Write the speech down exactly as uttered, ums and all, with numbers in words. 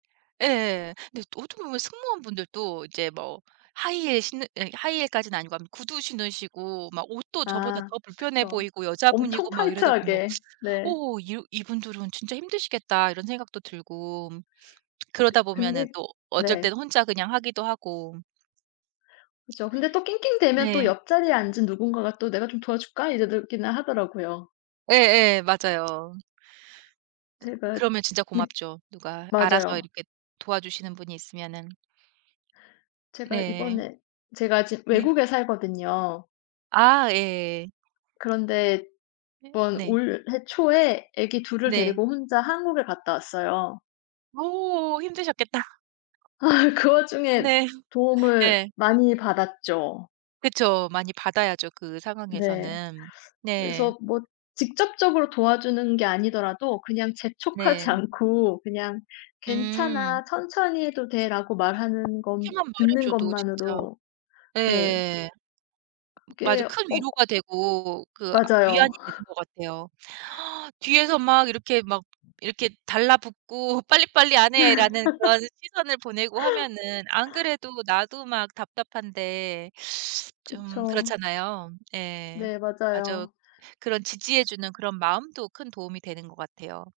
예예. 근데 어떻게 보면 승무원 분들도 이제 뭐 하이힐 신는 예 하이힐까지는 아니고 암 구두 신으시고 막 옷도 저보다 아 더 불편해 그쵸. 보이고 엄청 여자분이고 막 이러다 보면 타이트하게. 네. 어 '이 이분들은 진짜 힘드시겠다.' 이런 생각도 들고 그 그러다 보면은 근데 또 어쩔 네. 때는 혼자 그냥 하기도 하고. 그죠. 근데 또 낑낑대면 또 네. 옆자리에 앉은 누군가가 또 "내가 좀 도와줄까?" 이저러기는 하더라고요. 예예 맞아요. 제가 그러면 진짜 이 고맙죠. 누가 알아서 맞아요. 이렇게 도와주시는 분이 있으면은. 제가 네. 이번에 제가 지금 네. 외국에 살거든요. 아 예예. 그런데 예 이번 네. 올해 초에 아기 둘 을 네. 데리고 혼자 한국에 갔다 왔어요. 오 힘드셨겠다. 아 그 와중에 네. 도움을 예. 많이 받았죠. 그쵸. 많이 받아야죠, 그 네. 상황에서는. 네. 그래서 뭐 직접적으로 도와주는 게 아니더라도 그냥 재촉하지 네. 않고 그냥 음. "괜찮아. 천천히 해도 돼."라고 어 말하는 건 그렇게만 말해 듣는 줘도 진짜 것만으로 네. 예. 맞아요. 그게 큰 어 위로가 되고 그 위안이 맞아요. 되는 것 같아요. 뒤에서 막 이렇게 막 이렇게 달라붙고 '빨리빨리 안 해.'라는 그런 시선을 보내고 하면은 안 그래도 나도 막 답답한데 좀 그쵸. 그렇잖아요. 예. 네 맞아요. 맞아요. 그런 지지해 주는 그런 마음도 큰 도움이 되는 것 같아요.